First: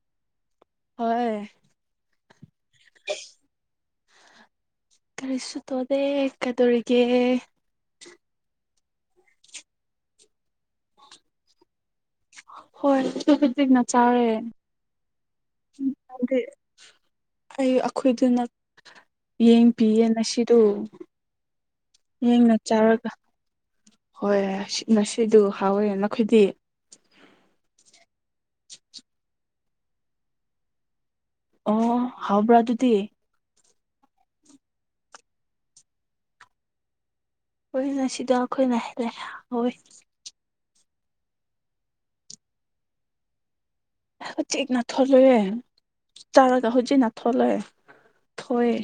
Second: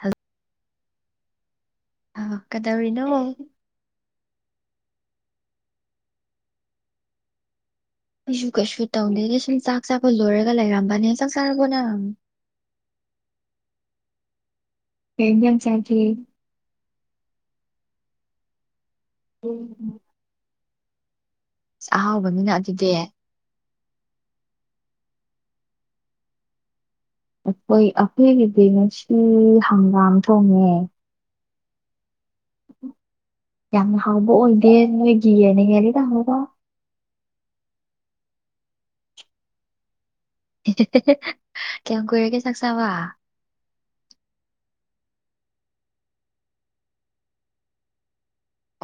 ꯍꯜ ꯍꯣꯏ ꯑ ꯀꯩꯗꯧꯔꯤꯅꯣ ꯀꯔꯤꯁꯨ ꯇꯧꯗꯦ ꯀꯩꯗꯧꯔꯤꯒꯦ ꯑꯩꯁꯨ ꯀꯩꯁꯨ ꯇꯧꯗꯦꯗ ꯁꯨꯝ ꯆꯥꯛ ꯆꯥꯕ ꯂꯣꯏꯔꯒ ꯂꯩꯔꯝꯕꯅꯦ ꯆꯥꯛ ꯆꯥꯔꯕꯣ ꯅꯪ ꯍꯣꯏ ꯑꯗꯨ ꯍꯧꯖꯤꯛꯅ ꯆꯥꯔꯦ ꯀꯩ ꯏꯟꯖꯥꯡ ꯆꯥꯒꯦ ꯅꯪꯗꯤ ꯑꯩ ꯑꯈꯣꯏꯗꯅ ꯌꯦꯡ ꯄꯤꯌꯦ ꯑꯁ ꯉꯁꯤꯗꯨ ꯑꯍꯥꯎꯕꯅꯤꯅ ꯌꯦꯡꯅ ꯑꯗꯨꯗꯤ ꯆꯥꯔꯒ ꯍꯣꯏ ꯉꯁꯤꯗꯨ ꯍꯥꯎꯋꯦ ꯅꯈꯣꯏꯗꯤ ꯑꯩꯈꯣꯏ ꯑꯩꯈꯣꯏꯒꯤꯗꯤ ꯉꯁꯤ ꯍꯪꯒꯥꯝ ꯊꯣꯡꯉꯦ ꯑꯣ ꯍꯥꯎꯕ꯭ꯔꯥ ꯑꯗꯨꯗꯤ ꯌꯥꯝꯅ ꯍꯥꯎꯕ ꯑꯣꯏꯗꯦ ꯅꯣꯏꯒꯤ ꯍꯦꯟꯅ ꯍꯦꯜꯂꯤꯗ [unintelligible] ꯍꯣꯏ ꯉꯁꯤꯗꫭ ꯑꯩꯈꯣꯏꯅ ꯍꯦꯜꯂꯦ ꯍꯥꯎꯋꯤ ꯀꯌꯥꯝ ꯀꯨꯏꯔꯒꯦ ꯆꯥꯛꯆꯥꯕ ꯍꯧꯖꯤꯛ ꯅꯊꫭ ꯂꯣꯏꯋꯦ ꯆꯥꯗ ꯍꯧꯖꯤꯛ ꯅꯥꯊꫭ ꯂꯣꯏꯔꯦ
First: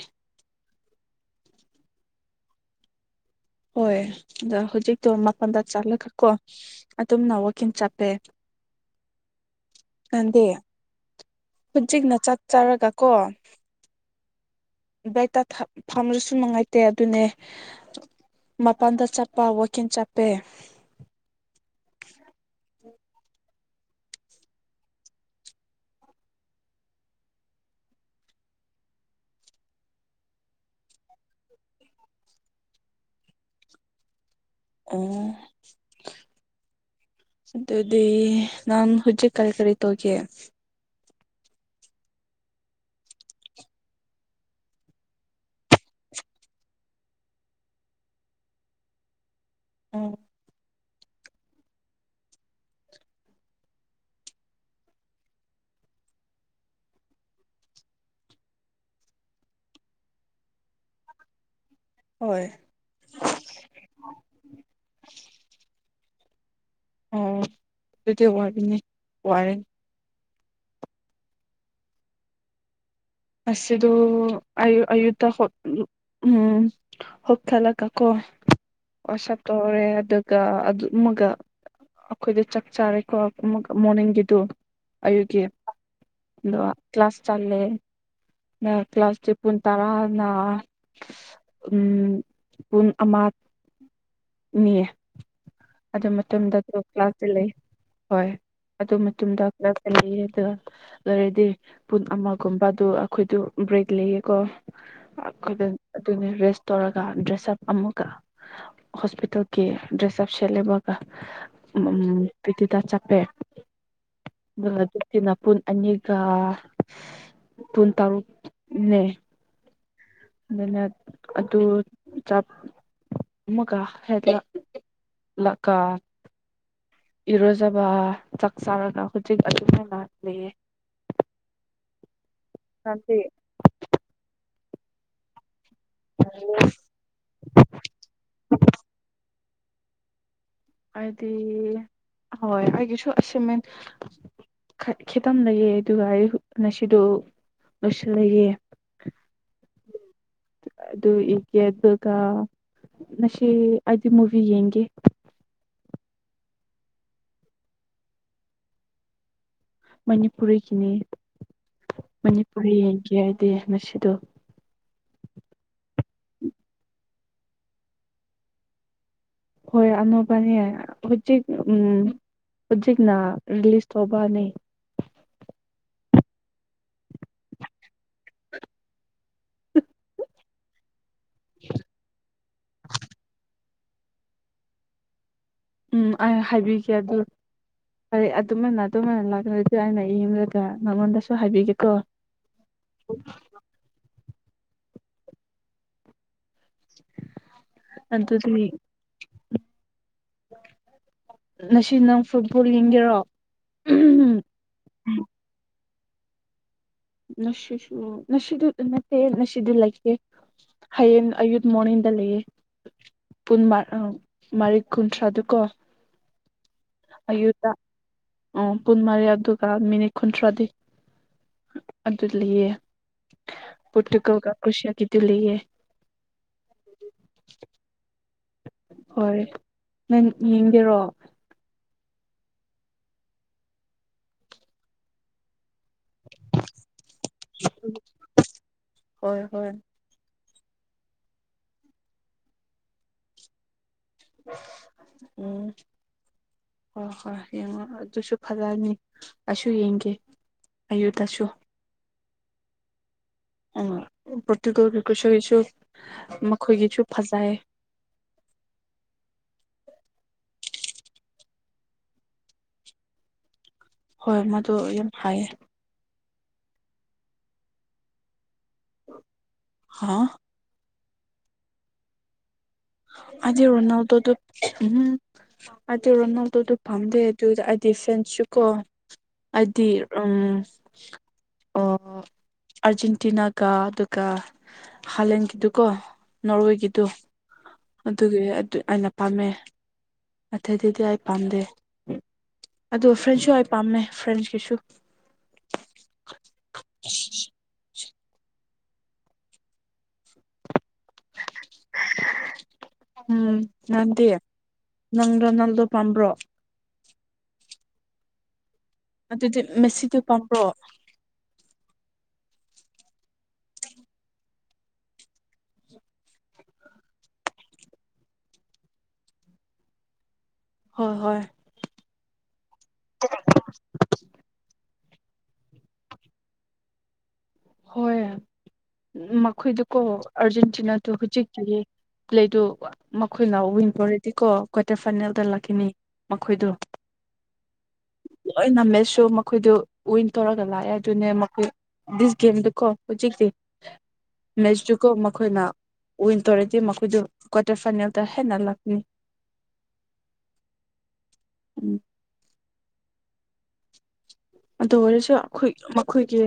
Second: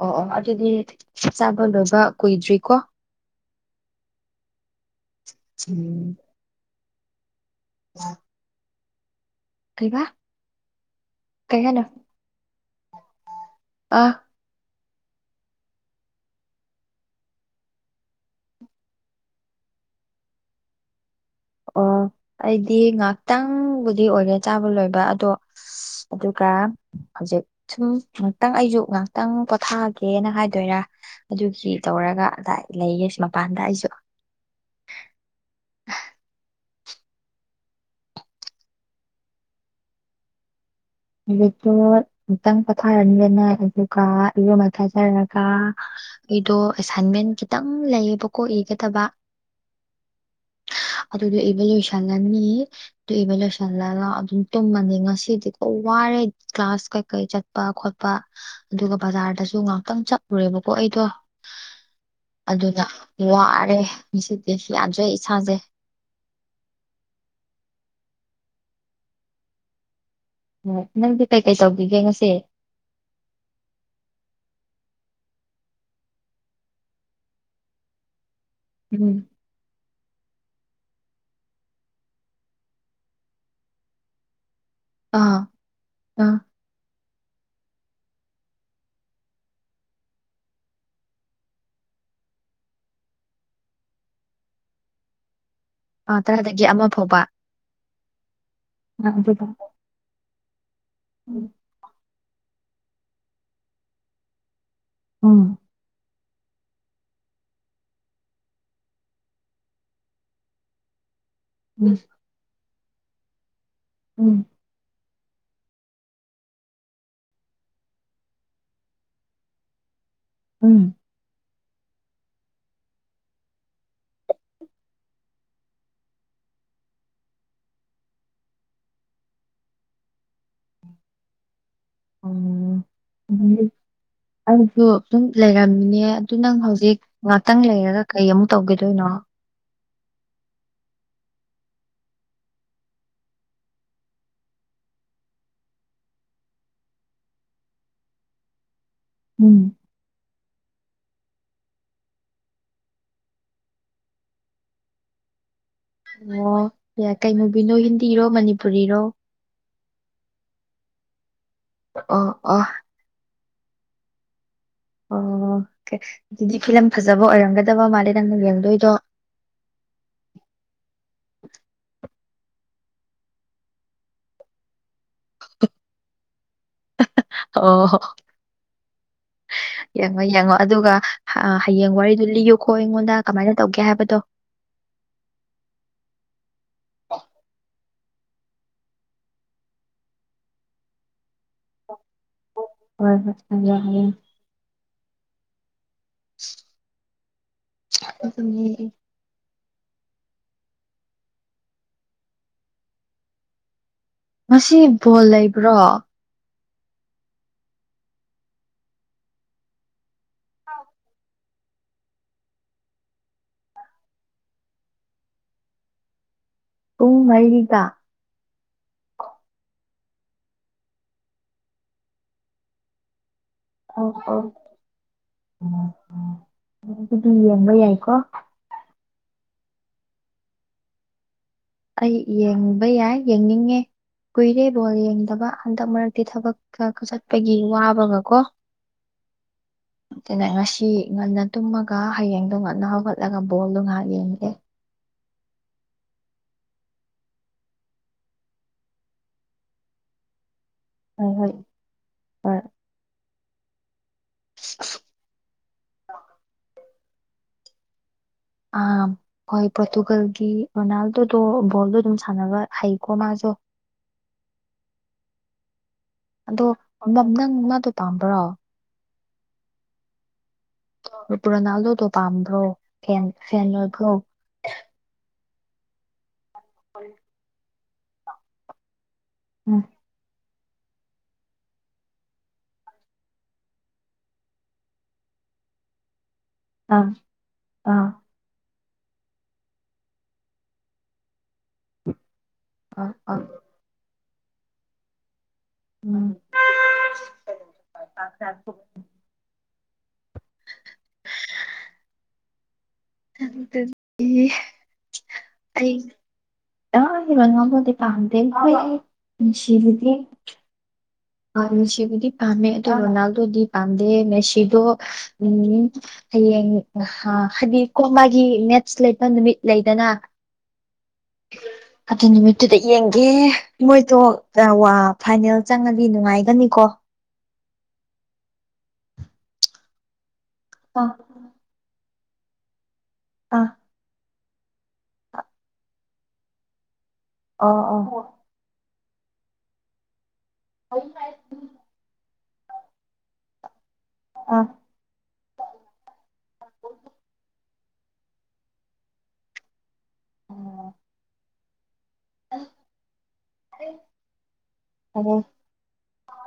ꯑꯣ ꯑꯣ ꯑꯗꯨꯗꯤ ꯆꯥꯕ ꯂꯣꯏꯕ ꯀꯨꯏꯗ꯭ꯔꯤꯀꯣ ꯍꯣꯏ ꯑꯗ ꯍꯧꯖꯤꯛꯇꯣ ꯃꯄꯟꯗ ꯆꯠꯂꯒ ꯀꯣ ꯑꯗꯨꯝꯅ ꯀꯩꯝ ꯆꯥꯗꯦ ꯀꯩꯕ ꯅꯪꯗꯤ ꯀꯩ ꯍꯥꯏꯅꯣ ꯍꯧꯖꯤꯛꯅ ꯆ ꯆꯥꯔꯒ ꯀꯣ ꯑꯥ ꯕꯦꯛꯇ ꯐꯝ ꯐꯝꯔꯁꯨ ꯅꯨꯡꯉꯥꯏꯇꯦ ꯑꯗꯨꯅꯦ ꯃꯄꯥꯟꯗ ꯆꯠꯄ ꯋꯥꯛꯀꯤꯡ ꯆꯞꯄꯦ ꯑꯣ ꯑꯩꯗꯤ ꯉꯥꯛꯇꯪꯕꯨꯗꯤ ꯑꯣꯏꯔꯦ ꯆꯥꯕ ꯂꯣꯏꯕ ꯑꯗꯣ ꯑꯁ ꯑꯗꯨꯒ ꯍꯧꯖꯤꯛ ꯁꯨꯝ ꯉꯥꯛꯇꯪ ꯑꯩꯁꯨ ꯉꯥꯛꯇꯪ ꯄꯣꯊꯥꯒꯦꯅ ꯍꯥꯏꯗꯣꯏꯔꯥ ꯑꯗꯨꯒꯤ ꯇꯧꯔꯒ ꯑꯗꯥꯏ ꯂꯩꯌꯦ ꯁꯤ ꯃꯄꯥꯟꯗ ꯑꯩꯁꯨ ꯑꯣ ꯑꯗꯨꯗꯤ ꯅꯪ ꯍꯧꯖꯤꯛ ꯀꯔꯤ ꯀꯔꯤꯇꯧꯒꯤ ꯍꯧꯖꯤꯛꯇꫭ ꯉꯥꯛꯇꯪ ꯄꯣꯊꯥꯔꯅꯤꯅ ꯑꯗꯨꯒ ꯏꯔꯨ ꯃꯥꯏꯊꯥꯖꯔꯒ ꯑꯩꯗꯣ ꯑꯦꯁꯥꯏꯟꯃꯦꯟ ꯈꯤꯇꯪ ꯂꯩꯌꯦꯕꯀꯣ ꯏꯒꯗꯕ ꯎꯝ ꯑꯗꯨꯗꯤ ꯏꯕ ꯂꯣꯏꯁꯟꯉꯅꯤ ꯑꯗꯨ ꯏꯕꯥ ꯂꯣꯏꯁꯤꯟꯒꯔꯒ ꯑꯗꯨꯝ ꯇꯨꯝꯃꯅꯤ ꯉꯁꯤꯗꯤ ꯈꯋ꯭ꯥꯔꯦ ꯀ꯭ꯂꯥꯁ ꯀꯩꯀꯩ ꯆꯠꯄ ꯈꯣꯠꯄ ꯑꯗꯨꯒ ꯕꯖꯥꯔꯗꯁꯨ ꯉꯍꯥꯛꯇꯪ ꯆꯠꯂꯨꯔꯦꯕꯀꯣ ꯑꯩꯗꯣ ꯍꯣꯏ ꯑꯗꯨꯅ ꯋꯥꯔꯦ ꯉꯥꯁꯤꯗꯤ ꯌꯥꯗꯔꯦ ꯏꯁꯥꯁꯦ ꯑꯣ ꯑꯗꯨꯗꯤ ꯋꯥꯔꯤꯅꯤ ꯋꯥꯔꯦ ꯑꯣ ꯅꯪꯗꯤ ꯀꯩꯀꯩ ꯇꯧꯈꯤꯒꯦ ꯉꯁꯤ ꯑꯁ ꯑꯗꯨꯝ ꯑꯌꯨꯛ ꯑꯌꯨꯛꯇ ꯍꯧꯈꯠꯂꯒꯀꯣ ꯎꯝ ꯋꯥꯁ ꯎꯞ ꯇꯧꯔꯦ ꯑꯗꯨꯒ ꯑꯗꯨ ꯃꯒ ꯑꯩꯈꯣꯏꯗꯨ ꯆꯥꯛ ꯆꯥꯔꯦꯀꯣ ꯑꯃꯨꯛ ꯃꯣꯔꯅꯤꯡꯒꯤꯗꯨ ꯑꯥ ꯑꯌꯨꯛꯀꯤ ꯑꯥ ꯑꯗꯣ ꯀ꯭ꯂꯥꯁ ꯆꯠꯂꯦ ꯅ ꯀ꯭ꯂꯥꯁ ꯆꯦ ꯄꯨꯡ ꯇꯔꯥ ꯅ ꯎꯝ ꯄꯨꯡ ꯑꯃ ꯅꯤꯌꯦ ꯑꯗꯨ ꯑꯥ ꯃꯇꯨꯡꯗ ꯇꯔꯥꯗꯒꯤ ꯑꯗꯨ ꯑꯃ ꯐꯥꯎꯕ ꯀ꯭ꯂꯥꯁ ꯂꯩ ꯍꯣꯏ ꯑꯗꯨ ꯑꯥ ꯑꯗꯨꯒ ꯃꯇꯨꯡꯗ ꯈꯔ [unintelligible] ꯑꯗꯨꯒ ꯂꯩꯔꯗꯤ ꯎꯝ ꯄꯨꯡ ꯑꯃ ꯒꯨꯝꯕꯗꯨ ꯑꯩꯈꯣꯏꯗꯨ ꯕ꯭ꯔꯦꯛ ꯂꯩꯌꯦꯀꯣ ꯎꯝ ꯑꯩꯈꯣꯏꯗ ꯑꯗꯨꯅꯦ ꯔꯦꯁ ꯇꯧꯔꯒ ꯗ꯭ꯔꯦꯁ ꯑꯞ ꯑꯃꯨꯛꯀ ꯍꯣꯁꯄꯤꯇꯥꯜꯒꯤ ꯗ꯭ꯔꯦꯁꯑꯞ ꯁꯦꯠꯂꯣꯏꯕꯒ ꯎꯝ ꯄꯔꯦꯛꯇꯤꯀꯜ ꯆꯠꯂꯦ ꯎꯝ ꯑꯗꯨꯒ ꯍꯧꯖꯤꯛꯀꯤꯅ ꯄꯨꯡ ꯑꯅꯤꯒ ꯄꯨꯡ ꯇꯔꯨꯛꯅꯦ ꯑꯗꯨꯅ ꯎꯝ ꯑꯗꯨ ꯆꯠ ꯑꯃꯨꯛꯀꯥ [unintelligible] ꯂꯥꯛꯀ ꯏꯔꯨꯖꯕ ꯆꯥꯛ ꯆꯥꯔꯒꯥ ꯍꯨꯖꯤꯛ ꯑꯃꯨꯛ ꯂꯛꯂꯦ ꯑꯝ ꯅꯠꯇꯦ ꯑꯩꯁꯨ ꯑꯗꯨꯝ ꯂꯩꯔꯝꯃꯤꯅꯦ ꯑꯗꯨ ꯅꯪ ꯍꯧꯖꯤꯛ ꯉꯥꯛꯇꯪ ꯂꯩꯔꯒ ꯀꯩ ꯑꯃꯨꯛ ꯇꯧꯒꯤꯗꯣꯏꯅꯣ ꯑꯩꯗꯤ ꯍꯣꯏ ꯑꯩꯒꯤꯁꯨ ꯑꯁꯨ ꯈꯠ ꯈꯤꯇꯪ ꯂꯩꯌꯦ ꯑꯗꯨꯒ ꯑꯩ ꯉꯁꯤꯗꯨ ꯃꯥꯁꯤꯟ ꯂꯩꯌꯦ ꯎꯝ ꯑꯗꯨ ꯌꯦꯛꯀꯦ ꯑꯗꯨꯒ ꯉꯁꯤ ꯑꯩꯗꯤ ꯃꯨꯚꯤ ꯌꯦꯡꯒꯦ꯫ ꯋꯧ ꯌꯥ ꯀꯩ ꯃꯨꯚꯤꯅꯣ ꯍꯤꯟꯗꯤꯔꯣ ꯃꯅꯤꯄꯨꯔꯤꯔꯣ ꯃꯅꯤꯄꯨꯔꯤꯒꯤꯅꯤ ꯑꯣ ꯑꯣ ꯃꯅꯤꯄꯨꯔꯤ ꯌꯦꯡꯒꯦ ꯑꯩꯗꯤ ꯉꯁꯤꯗꯣ ꯑꯣ ꯑꯗꯨꯗꯤ ꯐꯤꯂꯝ ꯐꯖꯕ ꯑꯣꯏꯔꯝꯒꯗꯕ ꯃꯥꯜꯂꯦ ꯅꯪꯅ ꯌꯦꯡꯗꯣꯏꯗꯣ ꯍꯣꯏ ꯑꯅꯧꯕꯅꯤ ꯍꯧꯖꯤꯛ ꯎꯝ ꯍꯧꯖꯤꯛꯅ ꯔꯤꯂꯤꯁ ꯇꯧꯕꯅꯤ ꯑꯣ ꯌꯦꯡꯉꯣ ꯌꯦꯡꯉꯣ ꯑꯗꯨꯒ ꯍꯌꯦꯡ ꯋꯥꯔꯤꯗꯨ ꯂꯤꯌꯨꯀꯣ ꯑꯩꯉꯣꯟꯗ ꯀꯃꯥꯏꯅ ꯇꯧꯒꯦ ꯍꯥꯏꯕꯗꯣ ꯎꯝ ꯑꯩ ꯍꯥꯏꯕꯤꯒꯦ ꯑꯗꯨ ꯐꯔꯦ ꯑꯗꯨꯃꯥꯏꯅ ꯑꯗꯨꯝ [unintelligible] ꯑꯩ ꯌꯦꯡꯂꯒ ꯅꯉꯣꯟꯗꯁꯨ ꯍꯥꯏꯕꯤꯒꯦꯀꯣ ꯍꯣꯏ ꯍꯣꯢ ꯍꯥꯏꯌꯣ ꯍꯥꯏꯌꯣ [unintelligible] ꯑꯗꯨꯗꯤ ꯑꯗꯨꯅꯦ꯫ ꯉꯁꯤ ꯅꯪ ꯐꯨꯠꯕꯣꯜ ꯌꯦꯡꯒꯦꯔꯣ ꯉꯁꯤ ꯕꯣꯜ ꯂꯩꯕ꯭ꯔꯣ ꯉꯁꯤꯁꯨ ꯉꯁꯤꯗꯤ ꯅꯠꯇꯦ ꯉꯁꯤꯗꯤ ꯂꯩꯇꯦ ꯍꯌꯦꯡ ꯑꯌꯨꯠ ꯃꯣꯔꯅꯤꯗ ꯂꯩꯌꯦ ꯄꯨꯟꯃꯥꯔꯛ ꯑꯣ ꯃꯔꯤꯛ ꯀꯨꯟꯊ꯭ꯔꯥꯗꯨ ꯀꯣ ꯄꯨꯡ ꯑꯌꯨꯛꯇ ꯃꯔꯤꯗ ꯑꯣ ꯄꯨꯟ ꯃꯔꯤ ꯑꯗꯨꯒ ꯃꯤꯅꯤꯠ ꯀꯨꯟꯊ꯭ꯔꯥꯗꯤ ꯑꯗꯨ ꯂꯩꯌꯦ ꯑꯣ ꯑꯣ ꯄꯇꯨꯀꯜꯒ ꯀ꯭ꯔꯨꯁꯤꯌꯥꯒꯤꯗꯨ ꯂꯩꯌꯦ ꯑꯗꯨꯗꯤ ꯌꯦꯡꯕ ꯌꯥꯏꯀꯣ ꯍꯣꯏ ꯅꯪ ꯌꯦꯡꯒꯦꯔꯣ ꯑꯩ ꯌꯦꯡꯕ ꯌꯥꯏ ꯌꯦꯡꯅꯤꯡꯉꯦ ꯀꯨꯏꯔꯦ ꯕꯣꯜ ꯌꯦꯡꯗꯕ ꯍꯟꯗꯛ ꯃꯔꯛ ꯇꯤ ꯊꯕꯛꯀ ꯆꯠꯄꯒꯤ ꯋꯥꯕꯒ ꯀꯣ ꯍꯣꯏ ꯍꯣꯏ ꯑꯗꯨꯅ ꯉꯁꯤ ꯉꯟꯅ ꯇꯨꯝꯃꯒ ꯍꯌꯦꯡꯗꯣ ꯉꯟꯅ ꯍꯧꯒꯠ ꯂꯒ ꯕꯣꯜꯗꯣ ꯉꯥꯏꯍꯥꯛ ꯌꯦꯡꯉꯦ ꯎꯝ ꯍꯣꯏ ꯍꯣꯏ ꯌꯦꯡꯉꯣ ꯑꯗꯨꯁꯨ ꯐꯂꯅꯤ ꯑꯩꯁꯨ ꯌꯦꯡꯒꯦ ꯍꯣꯏ ꯑꯌꯨꯗꯁꯨ ꯍꯣꯏ ꯍꯣꯏ ꯎ ꯄ꯭ꯔꯣꯇꯨꯀꯣꯜꯒ ꯀꯨꯔꯁꯒꯤꯁꯨ ꯃꯈꯣꯏꯒꯤꯁꯨ ꯐꯖꯩ ꯑꯥ ꯍꯣꯏ ꯄꯣꯔꯇꯨꯒꯜꯒꯤ ꯔꯣꯅꯥꯜꯗꯣꯗꯣ ꯕꯣꯜꯗꯣ ꯑꯗꯨꯝ ꯁꯥꯟꯅꯕ ꯍꯩꯀꯣ ꯃꯥꯁꯨ ꯍꯣꯏ ꯃꯗꯣ ꯌꯥꯝ ꯍꯥꯏꯌꯦ ꯑꯗꯣ ꯅꯝ ꯅꯪ ꯃꯥꯗꯣ ꯄꯥꯝꯕ꯭ꯔꯣ ꯍꯥꯥ ꯔꯨꯄ ꯔꯣꯅꯥꯜꯗꯣꯗꯣ ꯄꯝꯕ꯭ꯔꯣ ꯑꯩꯗꯤ ꯔꯣꯅꯥꯜꯗꯣꯗꯨ ꯎꯝ ꯑꯗꯤ ꯔꯣꯅꯥꯜꯗꯨꯗꯨ ꯄꯝꯗꯦ ꯑꯗꯨ ꯑꯩꯗꯤ ꯐ꯭ꯔꯦꯟꯁꯨ ꯀꯣ ꯎꯝ ꯍꯥꯏꯗꯤ ꯎꯝ ꯑ ꯑꯥꯔꯖꯦꯟꯇꯤꯅꯥꯒ ꯑꯗꯨꯒ ꯍꯥꯂꯦꯟꯒꯤꯗꯨꯀꯣ ꯑꯥ ꯅꯣꯔꯋꯦꯒꯤꯗꯨ ꯑꯥ ꯑꯗꯨꯒꯤ ꯑꯗꯨ ꯑꯩꯅ ꯄꯥꯝꯃꯦ ꯑꯇꯩ ꯑꯗꯨꯗꯤ ꯑꯩ ꯄꯥꯝꯗꯦ ꯑ ꯑꯗꯨ ꯑ ꯐ꯭ꯔꯦꯟꯁꯨ ꯄꯝꯃꯦ ꯐ꯭ꯔꯦꯁꯀꯤꯁꯨ ꯥ [unintelligible] [unintelligible] [unintelligible] ꯎꯝ ꯅꯥꯟꯗꯦ ꯅꯪ ꯔꯣꯅꯜꯗꯣ ꯄꯥꯝꯕ꯭ꯔꯣ ꯑ ꯔꯣꯅꯥꯜꯗꯣꯗꯤ ꯄꯥꯝꯗꯦ ꯑꯗꯨꯗꯤ ꯃꯦꯁꯤꯗꯣ ꯄꯥꯝꯕ꯭ꯔꯣ ꯑ ꯃꯦꯁꯤꯕꯨꯗꯤ ꯄꯥꯝꯃꯦ ꯑꯗꯣ ꯔꯣꯅꯥꯜꯗꯣꯗꯤ ꯄꯥꯝꯗꯦ ꯃꯦꯁꯤꯗꯣ ꯎꯝ ꯍꯌꯦꯡ ꯍꯥ ꯍꯥꯏꯗꯤ ꯀꯣ ꯃꯥꯒꯤ ꯃꯦꯠꯁ ꯂꯩꯕ ꯅꯨꯃꯤꯠ ꯂꯩꯗꯅ ꯍꯣꯏ ꯍꯣꯏ ꯑꯗꯨ ꯅꯨꯃꯤꯠꯇꯨꯗ ꯌꯦꯡꯒꯦ ꯃꯣꯏꯗꯣ ꯑ ꯋꯥ ꯐꯥꯏꯅꯦꯜ ꯆꯪꯉꯗꯤ ꯅꯨꯡꯉꯥꯏꯒꯅꯤꯀꯣ ꯍꯣꯏ ꯃꯈꯣꯏꯗꯨꯀꯣ ꯑꯥ ꯑꯥꯔꯖꯦꯟꯇꯤꯅꯥꯗꯨ ꯍꯧꯖꯤꯛꯇꯤ ꯄ꯭ꯂꯦꯗꯨ ꯃꯈꯣꯏꯅ ꯑꯥ ꯋꯤꯟ ꯇꯣꯔꯦꯗꯤꯀꯣ ꯀ꯭ꯋꯥꯇꯔ ꯐꯥꯏꯅꯦꯜꯗ ꯂꯥꯛꯈꯤꯅꯤ ꯃꯈꯣꯏꯗꯣ ꯑ ꯑ ꯂꯣꯏꯅ ꯃꯦꯠꯁꯁꯨ ꯃꯈꯣꯏꯗꯨ ꯋꯤꯟ ꯇꯧꯔꯒ ꯂꯥꯛꯑꯦ ꯑ ꯑꯗꯨꯅꯦ ꯃꯈꯣꯏ ꯕꯤꯁ ꯒꯦꯝꯗꯨꯀꯣ ꯍꯧꯖꯤꯛꯇꯤ ꯃꯦꯠꯁꯇꯨꯀꯣ ꯃꯈꯣꯏꯅ ꯋꯤꯟ ꯇꯧꯔꯗꯤ ꯃꯈꯣꯏꯗꯨ ꯀ꯭ꯋꯥꯔꯇꯔ ꯐꯥꯏꯅꯦꯜꯗ ꯍꯦꯟꯅ ꯂꯥꯛꯅꯤ ꯑꯣ ꯎꯝ ꯑ ꯑꯔꯦ ꯑꯗꯨ ꯑꯣꯏꯔꯁꯨ ꯈꯣꯏ ꯃꯈꯣꯏꯒꯤ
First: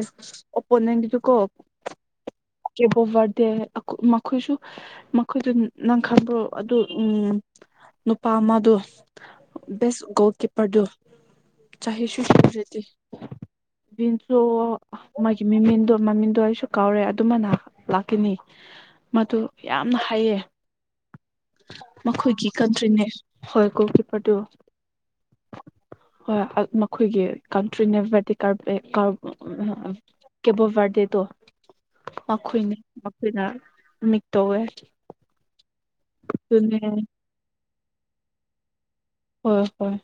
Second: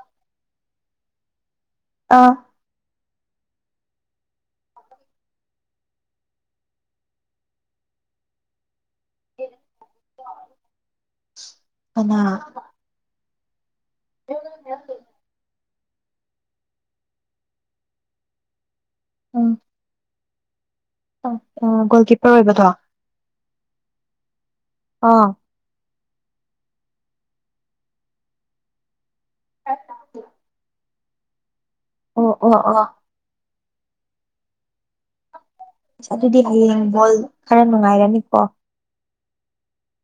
ꯑꯣꯄꯣꯅꯦꯟꯒꯤꯗꯨꯀꯣ ꯑꯥ ꯀꯦꯕꯣ ꯕꯔꯠꯗꯦ ꯑꯈꯣ ꯃꯥꯈꯣꯏꯁꯨ ꯃꯈꯣꯏꯗꯨ ꯅꯪ ꯈꯡꯕ꯭ꯔꯣ ꯑꯗꯨ ꯎꯝ ꯅꯨꯄꯥ ꯑꯃꯗꯣ ꯕꯦꯁ ꯒꯣꯜ ꯀꯤꯄꯔꯗꯣ ꯀꯅꯥ ꯆꯍꯤꯁꯨ ꯁꯨꯗ꯭ꯔꯗꯤ ꯕꯤꯟꯁꯨ ꯑꯣꯃꯥꯒꯤ ꯃꯦꯃꯦꯟꯗꯣ ꯃꯃꯤꯡꯗꯣ ꯑꯩꯁꯨ ꯀꯥꯎꯔꯦ ꯇꯨꯃꯅ ꯂꯥꯛꯈꯤꯅꯤ ꯃꯇꯣ ꯎꯝ ꯌꯥꯝꯅ ꯍꯥꯏꯌꯦ ꯒꯣꯜ ꯀꯤꯞꯄꯔ ꯃꯈꯣꯏꯒꯤ ꯑꯣꯏꯕꯗꯣ ꯀꯟꯇ꯭ꯔꯤꯅꯦ ꯍꯣꯏ ꯒꯣꯜꯀꯤꯞꯄꯔꯗꯨ ꯑꯥ ꯍꯣꯏ ꯃꯈꯣꯏꯒꯤ ꯀꯟꯇ꯭ꯔꯤꯅꯦ ꯕꯔꯗꯤ ꯀꯥꯔꯞ ꯑꯦ ꯀꯥꯔꯞ ꯀꯦꯕꯣꯕꯥꯔꯗꯦ ꯇꯣ ꯑꯣ ꯑꯣ ꯃꯈꯣꯏꯅꯦ ꯑꯣ ꯃꯈꯣꯏꯅ ꯅꯤꯛ ꯇꯧꯋꯦ ꯑꯁ ꯑꯗꯨꯗꯤ ꯑꯗꯨꯅꯦ ꯍꯌꯦꯡ ꯕꯣꯜ ꯈꯔ ꯅꯨꯡꯉꯥꯏꯔꯅꯤꯀꯣ ꯍꯣꯏ ꯍꯣꯏ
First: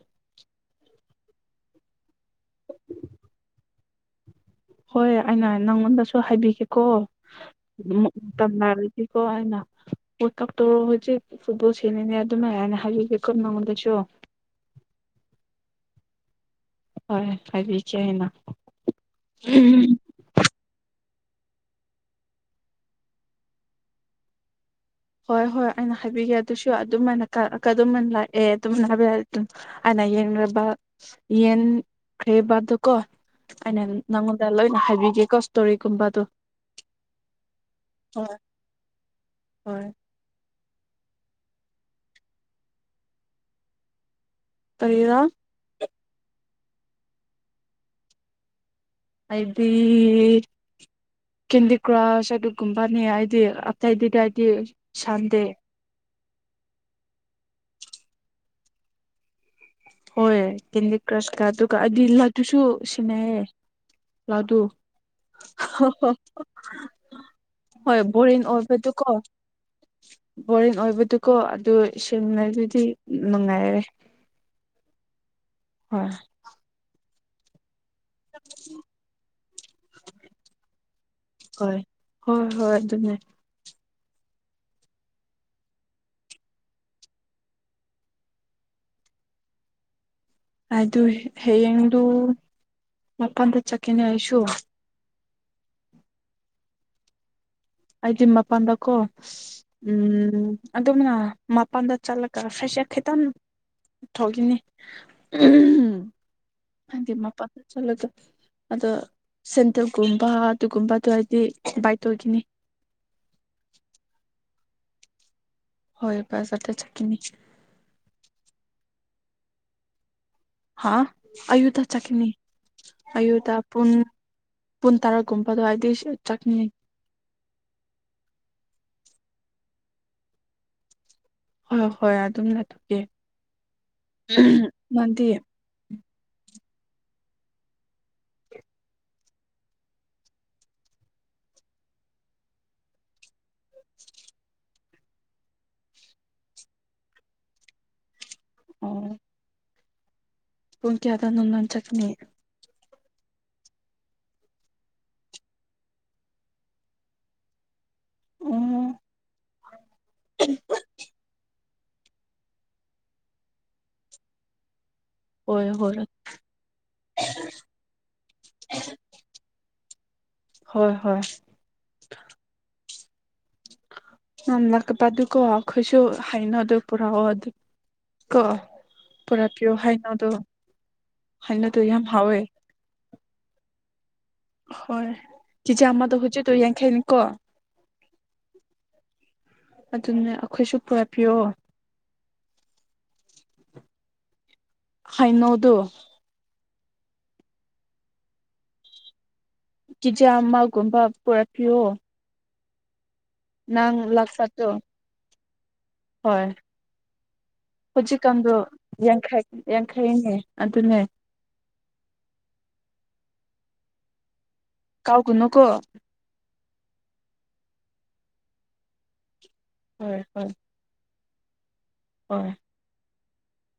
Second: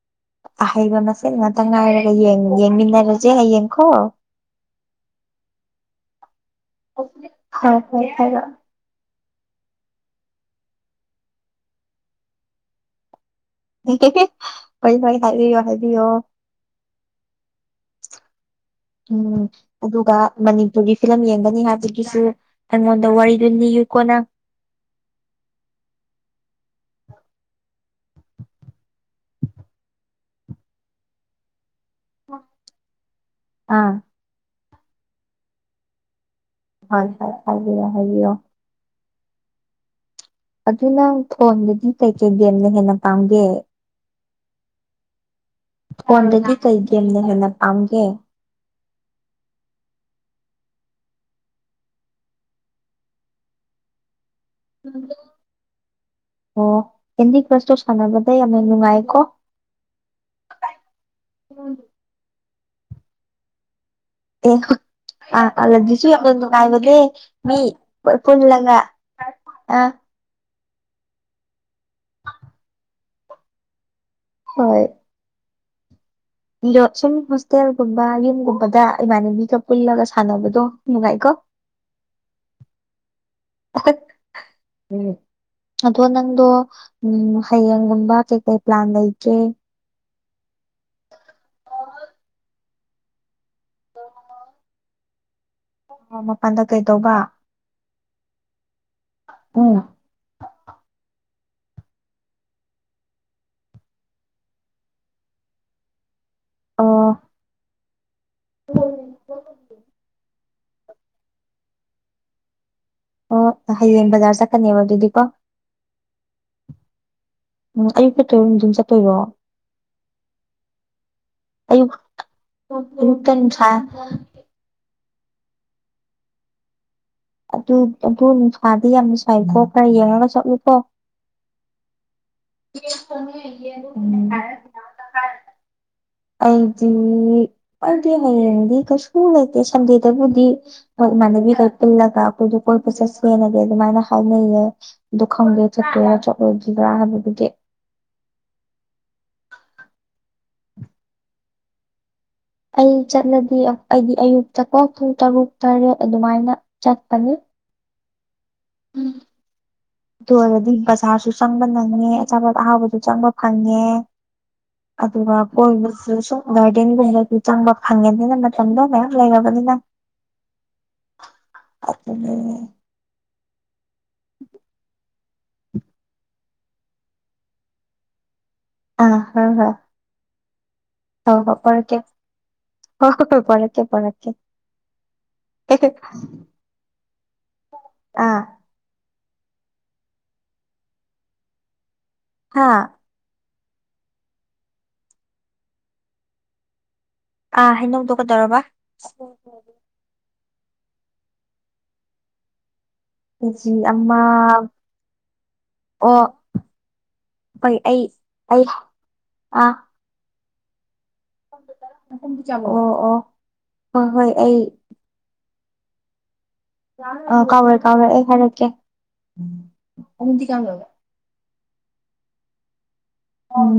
ꯑꯍꯩꯕ ꯃꯁꯦꯜ ꯉꯥꯠꯇ ꯉꯥꯏꯔꯒ ꯌꯦꯡ ꯌꯦꯡꯃꯤꯟꯅꯔꯁꯦ ꯍꯌꯦꯡꯈꯣ ꯍꯣꯏ ꯑꯩꯅ ꯅꯪꯉꯣꯟꯗꯁꯨ ꯍꯥꯏꯕꯤꯒꯦꯀꯣ ꯍꯣꯏ ꯍꯣꯏ ꯍꯥꯏꯔꯣ ꯇꯝꯅꯔꯤꯛ ꯒꯤꯀꯣ ꯑꯩꯅ ꯋꯥꯜꯀꯞꯇꯣ ꯍꯣꯖꯤꯛ ꯐꯨꯠꯕꯣꯜ ꯁꯦꯅꯤꯅꯦꯠ ꯗꯨꯃꯥꯏ ꯍꯥꯟꯅ ꯍꯥꯏꯕꯤꯒꯦꯀꯣ ꯃꯉꯣꯟꯗꯒꯤ ꯐꯩ ꯐꯩ ꯍꯥꯏꯕꯤꯌꯣ ꯍꯥꯏꯕꯤꯌꯣ ꯍꯣꯏ ꯍꯥꯏꯕꯤꯆꯦ ꯍꯥꯏꯅ ꯎꯝ ꯑꯗꯨꯒ ꯃꯅꯤꯄꯨꯔꯒꯤ ꯐꯤꯂꯝ ꯌꯦꯡꯒꯅꯤ ꯍꯥꯏꯕꯒꯤꯁꯨ ꯑꯩꯉꯣꯟꯗ ꯋꯥꯔꯤꯗꯨ ꯅꯤꯌꯨꯀꯣ ꯅꯪ ꯍꯣꯏ ꯍꯣꯏ ꯑꯩꯅ ꯍꯥꯏꯕꯤꯒꯦ ꯑꯗꯨꯁꯨ ꯑꯗꯨꯝꯃꯥꯏꯟꯅ ꯀꯥ ꯀꯥꯗꯨꯝꯃꯥꯏꯟ ꯂꯥꯛꯑꯦ ꯑꯗꯨꯝꯅ ꯍꯥꯏꯕꯤꯔꯠ ꯗꯨꯝ ꯑꯥꯟꯅ ꯌꯦꯡꯔꯕ ꯌꯦꯟꯈꯔꯦꯕꯗꯨꯞ ꯀꯣ ꯑꯩꯅ ꯑꯥ ꯅꯪꯉꯣꯟꯗ ꯂꯣꯏꯅ ꯍꯥꯏꯕꯤꯒꯦꯀꯣ ꯏꯁꯇꯣꯔꯤꯒꯨꯝꯕꯗꯣ ꯍꯥꯏꯐꯥꯏ ꯍꯥꯏꯕꯤꯔꯣ ꯍꯥꯏꯕꯤꯌꯣ ꯍꯣꯏ ꯍꯣꯏ ꯑꯗꯨꯅꯪ ꯐꯣꯟꯗꯗꯤ ꯀꯩꯀꯩ ꯒꯦꯝꯅ ꯍꯦꯟꯅ ꯄꯥꯝꯒꯦ ꯀꯔꯤꯔ ꯐꯣꯟꯗꯒꯤ ꯀꯩ ꯒꯦꯝꯅ ꯍꯦꯟꯅ ꯄꯥꯝꯒꯦ ꯑꯩꯕꯤ ꯀꯦꯟꯗꯤ ꯀ꯭ꯔꯁ ꯑꯗꯨꯒꯨꯝꯕꯅꯦ ꯑꯩꯗꯤ ꯑꯇꯩꯗꯤ ꯀꯌꯥ ꯑꯩꯏꯗꯤ ꯁꯥꯟꯗꯦ ꯑꯣ ꯍꯦꯟꯗꯤ ꯀ꯭ꯔꯁꯇꯣ ꯁꯥꯟꯅꯕꯗ ꯌꯥꯝꯅ ꯅꯨꯡꯉꯥꯏ ꯀꯣ ꯍꯣꯏ ꯀꯦꯟꯗꯤ ꯀ꯭ꯔꯁꯀ ꯑꯗꯨꯒ ꯑꯗꯤꯂꯠ ꯇꯨꯁꯨ ꯁꯤꯟꯅꯩꯌꯦ ꯂꯥꯗꯨ ꯑ ꯑꯂꯗꯤꯁꯨ ꯌꯥꯈꯨꯟ ꯅꯨꯡꯉꯥꯏꯕꯗꯦ ꯃꯤ ꯍꯣꯏ ꯕꯣꯔꯤꯡ ꯄꯜꯄꯨꯜꯂꯒ ꯑꯣꯏꯕꯗꯨꯀꯣ ꯑ ꯕꯣꯔꯤꯡ ꯑꯣꯏꯕꯗꯨꯀꯣ ꯑꯗꯨ ꯁꯦꯝꯅꯗꯨꯗꯤ ꯅꯨꯡꯉꯥꯏꯔꯦ ꯍꯣꯏ ꯍꯣꯏ ꯂꯣꯠꯁꯤꯟ ꯐꯁ ꯇꯦꯜꯒꯨꯝꯕ ꯌꯨꯝꯒꯨꯝꯕꯗ ꯏꯃꯥꯟꯅꯕꯤꯒ ꯄꯨꯜꯂꯒ ꯁꯥꯟꯅꯕꯗꯣ ꯅꯨꯡꯉꯥꯏꯀꯣ꯫ ꯍꯣꯏ ꯍꯣꯏ ꯍꯣꯏ ꯑꯗꯨꯅꯦ꯫ [unintelligible] ꯑꯗꯣ ꯅꯪꯗꯣ ꯎꯝ ꯍꯌꯦꯡꯒꯨꯝꯕ ꯀꯩ ꯀꯩ ꯄ꯭ꯂꯥꯟ ꯂꯩꯒꯦ꯫ ꯑꯗꯨ ꯍꯌꯦꯡꯗꯨ ꯃꯄꯥꯟꯗ ꯆꯠꯀꯦꯅꯦ ꯑꯩꯁꯨ ꯑꯣ ꯃꯄꯥꯟꯗ ꯀꯩꯗꯧꯕ ꯑꯩꯗꯤ ꯃꯄꯥꯟꯗꯀꯣ ꯎꯝ ꯑꯗꯨꯝꯅ ꯃꯄꯥꯟꯗ ꯆꯠꯂꯒ ꯐꯔ꯭ꯦꯁꯔ ꯈꯤꯇꯪ ꯊꯣꯛꯈꯤꯅꯤ [unintelligible] ꯑꯣ ꯍꯥꯢꯗꯤ ꯃꯄꯥꯟꯗ ꯆꯠꯂꯒ ꯑꯗꯣ ꯁꯦꯟꯗꯦꯜꯒꯨꯝꯕ ꯗꯨꯒꯨꯝꯕꯗꯣ ꯑꯩꯗꯤ ꯕꯥꯏꯠ ꯇꯧꯗꯣꯢꯅꯦ ꯑꯣ ꯍꯌꯦꯡ ꯕꯖꯥꯔ ꯆꯠꯀꯅꯦꯕ ꯑꯗꯨꯗꯤ ꯀꯣ ꯍꯣꯢ ꯕꯖꯥꯔꯗ ꯆꯀꯅꯤ ꯎꯝ ꯑꯌꯨꯛ ꯆꯠꯇꯣꯢꯔꯣ ꯅꯨꯡꯗꯤꯟ ꯆꯠꯇꯣꯢꯔꯣ ꯍꯥꯥ ꯑꯌꯨꯇ ꯑꯌꯨꯛ ꯆꯠꯀꯅꯤ ꯑꯌꯨꯛꯇ ꯑꯌꯨꯇ ꯅꯨꯡꯁꯥ ꯄꯨꯡ ꯄꯨꯡ ꯇꯔꯥꯒꯨꯝꯕ ꯑꯗꯨꯋꯥꯢꯗꯩꯁꯨ ꯆꯠꯀꯤꯅꯤ ꯑꯗꯨ ꯑꯗꯨ ꯅꯨꯡꯁꯥꯗꯤ ꯌꯥꯝꯅ ꯁꯥꯢꯀꯣ ꯈꯔ ꯌꯦꯡꯉꯒ ꯆꯠꯂꯨꯀꯣ ꯍꯣꯢ ꯍꯣꯢ ꯑꯗꯨꯝꯅ ꯗꯣꯀꯦ ꯎꯝ ꯅꯪꯗꯤ ꯑꯩꯗꯤ ꯑꯩꯗꯤ ꯍꯌꯦꯡꯗꯤ ꯀꯩꯁꯨ ꯂꯩꯇꯦ ꯁꯟꯗꯦꯗꯕꯨꯗꯤ ꯍꯣꯢ ꯏꯃꯥꯟꯅꯕꯤ ꯈꯩ ꯄꯨꯜꯂꯒ ꯑꯩꯈꯣꯢꯁꯨ ꯀꯣꯢꯕ ꯆꯠꯁꯦꯅꯗꯤ ꯑꯗꯨꯃꯥꯢꯅ ꯍꯥꯢꯅꯩꯌꯦ ꯑꯗꯨ ꯈꯪꯗꯦ ꯆꯠꯇꯣꯢꯔ ꯆꯠꯂꯣꯏꯗꯤꯔꯥ ꯍꯥꯢꯕꯗꯨꯗꯤ ꯎꯝ ꯄꯨꯡ ꯀꯌꯥꯗꯅꯣ ꯅꯪ ꯆꯠꯀꯅꯤ ꯍꯥꯢꯗꯣ ꯑꯩ ꯆꯠꯂꯗꯤ ꯑꯩꯗꯤ ꯑꯌꯨꯛꯇ ꯀꯣ ꯄꯨꯡ ꯇꯔꯨꯛ ꯇꯔꯦꯠ ꯑꯗꯨꯃꯥꯢꯅ ꯆꯠꯀꯅꯤ ꯑꯣ ꯎꯝ ꯇꯨꯑꯣꯢꯔꯗꯤ ꯕꯖꯥꯔꯁꯨ ꯆꯪ [unintelligible] ꯑꯆꯥꯄꯣꯠ ꯑꯍꯥꯎꯕꯗꯨ ꯆꯪꯕ ꯐꯪꯉꯦ ꯑꯗꯨꯒ ꯍꯣꯏ ꯍꯣꯏ ꯀꯣꯢꯕꯁꯨ ꯁꯨꯝ ꯒꯥꯔꯗꯦꯟꯒꯨꯝꯕꯁꯨ ꯆꯪꯕ ꯐꯪꯉꯦꯗꯅ ꯃꯇꯝꯗꯣ ꯃꯌꯥꯝ ꯂꯩꯔꯕꯅꯤꯅ [inaudible] ꯍꯣꯢ ꯍꯣꯢ [unintelligible] [unintelligible] ꯀꯣ ꯈꯣꯢꯁꯨ ꯍꯩꯅꯧꯗꯣ ꯄꯨꯔꯑꯣ ꯑꯗꯨ ꯀꯣ ꯑꯥ ꯄꯨꯔꯥꯄꯤꯌꯣ ꯍꯥꯢꯅꯣꯗꯣ ꯍꯣ ꯍꯣ ꯄꯣꯔꯛꯀꯦ ꯍꯣ ꯍꯣ ꯍꯣ ꯄꯣꯔꯛꯀꯦ ꯄꯣꯔꯛꯀꯦ ꯍꯣꯢ ꯆꯤꯆꯦ ꯑꯃꯗ ꯍꯧꯖꯤꯛꯇꯨ ꯌꯦꯡꯈꯩꯅꯤꯀꯣ ꯑꯥ ꯑꯗꯨꯅꯦ ꯑꯩꯈꯣꯢꯁꯨ ꯄꯨꯔꯛꯄꯤꯌꯣ ꯍꯥꯥ ꯍꯩꯅꯧꯗꯨ ꯑꯥ ꯍꯩꯅꯧꯗꯣ ꯀꯩꯗꯧꯔꯕ ꯆꯤꯆꯦ ꯑꯃꯒꯨꯝꯕ ꯄꯨꯔꯛꯄꯤꯌꯣ ꯀꯦꯖꯤ ꯅꯪ ꯑꯃ ꯂꯛꯁꯠꯇꯣ ꯑꯣ ꯍꯣꯢ ꯍꯣꯏ ꯑꯩ ꯍꯧꯖꯤꯛꯀꯥꯟꯗꯣ ꯑꯩ ꯌꯥꯡꯈꯩ ꯌꯥꯡꯈꯩꯅꯦ ꯑꯗꯨꯅꯦ ꯑꯗꯨꯝ ꯆꯪꯂꯛꯑꯣ ꯑꯣ ꯍꯣꯢ ꯍꯣꯢ ꯑꯩ ꯀꯥꯎꯒꯅꯨꯀꯣ ꯑꯥ ꯀꯥꯎꯔꯣꯢ ꯀꯥꯎꯔꯣꯢ ꯑꯩ ꯍꯥꯢꯔꯛꯀꯦ ꯍꯣꯏ [unintelligible] ꯍꯣꯢ ꯑꯥꯝ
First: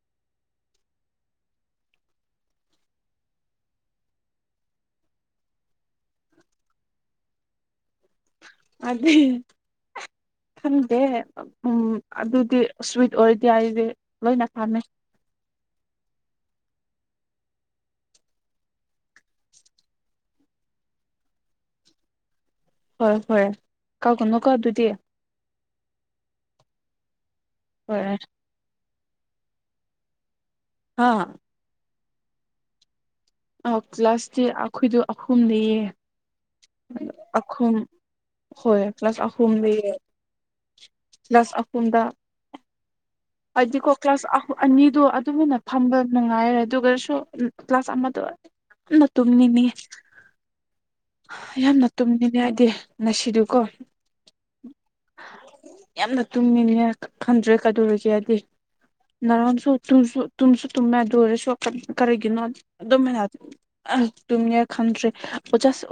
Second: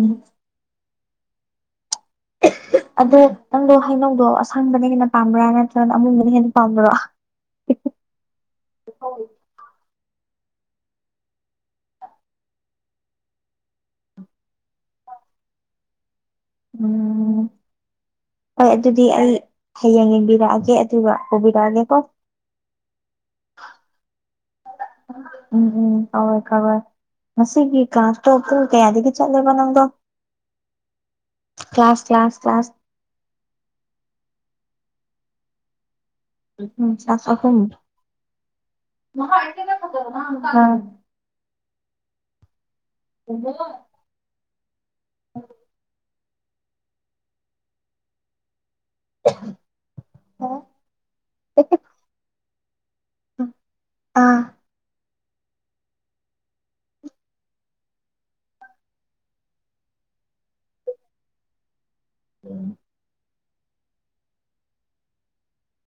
ꯑꯗꯣ ꯅꯪꯗꯣ ꯍꯩꯅꯧꯗꯣ ꯑꯁꯪꯕꯅ ꯍꯦꯟꯅ ꯄꯥꯝꯕ꯭ꯔꯥ ꯅꯠꯇ꯭ꯔꯒꯅ ꯑꯃꯨꯟꯕꯅ ꯍꯦꯟꯅ ꯄꯥꯝꯕ꯭ꯔꯥ ꯍꯥꯢꯗꯤ ꯈꯪꯗꯦ ꯎꯝ ꯑꯗꯨꯗꯤ ꯁ꯭ꯋꯤꯠ ꯑꯣꯏꯔꯗꯤ ꯑꯩꯗꯤ ꯂꯣꯏꯅ ꯄꯥꯝꯃꯦ ꯎꯝ ꯍꯣꯏ ꯑꯗꯨꯗꯤ ꯑꯩ ꯍꯌꯦꯡ ꯌꯦꯡꯕꯤꯔꯛꯑꯒꯦ ꯑꯗꯨꯒ ꯄꯨꯕꯤꯔꯛꯑꯒꯦ ꯀꯣ ꯍꯣꯏ ꯐꯔꯦ ꯀꯥꯎꯒꯅꯣꯀꯣ ꯑꯗꯨꯗꯤ ꯎꯝ ꯎꯝ ꯀꯥꯎꯔꯣꯢ ꯀꯥꯎꯔꯣꯢ ꯉꯁꯤꯒꯤ ꯍꯣꯏ ꯀ꯭ꯂꯥꯁꯇꯣ ꯄꯨꯡ ꯀꯌꯥꯗꯒꯤ ꯆꯠꯂꯕ ꯅꯪꯗꯣ ꯑꯥ ꯀ꯭ꯂꯥꯁ ꯀ꯭ꯂꯥꯁ ꯀ꯭ꯂꯥꯁ ꯑ ꯀ꯭ꯂꯥꯁꯇꯤ ꯑꯩꯈꯣꯏꯗꯣ ꯑꯍꯨꯝꯅꯦꯌꯦ ꯎꯝ ꯀ꯭ꯂꯥꯁ ꯑꯍꯨꯝ ꯑꯈꯨꯝ ꯍꯣꯏ ꯀ꯭ꯂꯥꯁ ꯑꯍꯨꯝꯅꯦꯌꯦ ꯀ꯭ꯂꯥꯁ ꯑꯍꯨꯝꯗ ꯑꯩꯗꯤꯀꯣ ꯀ꯭ꯂꯥꯁ ꯑꯍꯨ ꯑꯅꯤꯗꯣ ꯑ ꯇꯨꯃꯤꯟꯅ ꯐꯝꯕ ꯅꯨꯡꯉꯥꯏꯔꯦ ꯑꯗꯨꯒꯁꯨ ꯀ꯭ꯂꯥꯁ ꯑꯃꯗꯣ ꯌꯥꯝꯅ ꯇꯨꯝꯅꯤꯡꯅꯤ ꯌꯥꯝꯅ ꯇꯨꯝꯅꯤꯡꯉꯦ ꯑꯩꯗꯤ ꯉꯁꯤꯗꯤꯀꯣ ꯑꯥ ꯌꯥꯝꯅ ꯇꯨꯝꯅꯤꯡꯉꯦ ꯈꯪꯗ꯭ꯔꯦ ꯀꯩꯗꯧꯔꯤꯒꯦ ꯑꯩꯗꯤ ꯅꯔꯣꯟꯁꯨ ꯇꯨꯝꯁꯨ ꯇꯨꯝꯁꯨ ꯇꯨꯝꯃꯦ ꯑꯗꯨ ꯑꯣꯏꯔꯁꯨ ꯆꯠ ꯀꯔꯤꯒꯤꯅꯣ ꯑꯗꯨꯃꯩꯅ ꯑꯥ ꯇꯨꯝꯅꯦ ꯈꯟꯗ꯭ꯔꯦ ꯑꯣꯖꯁꯨ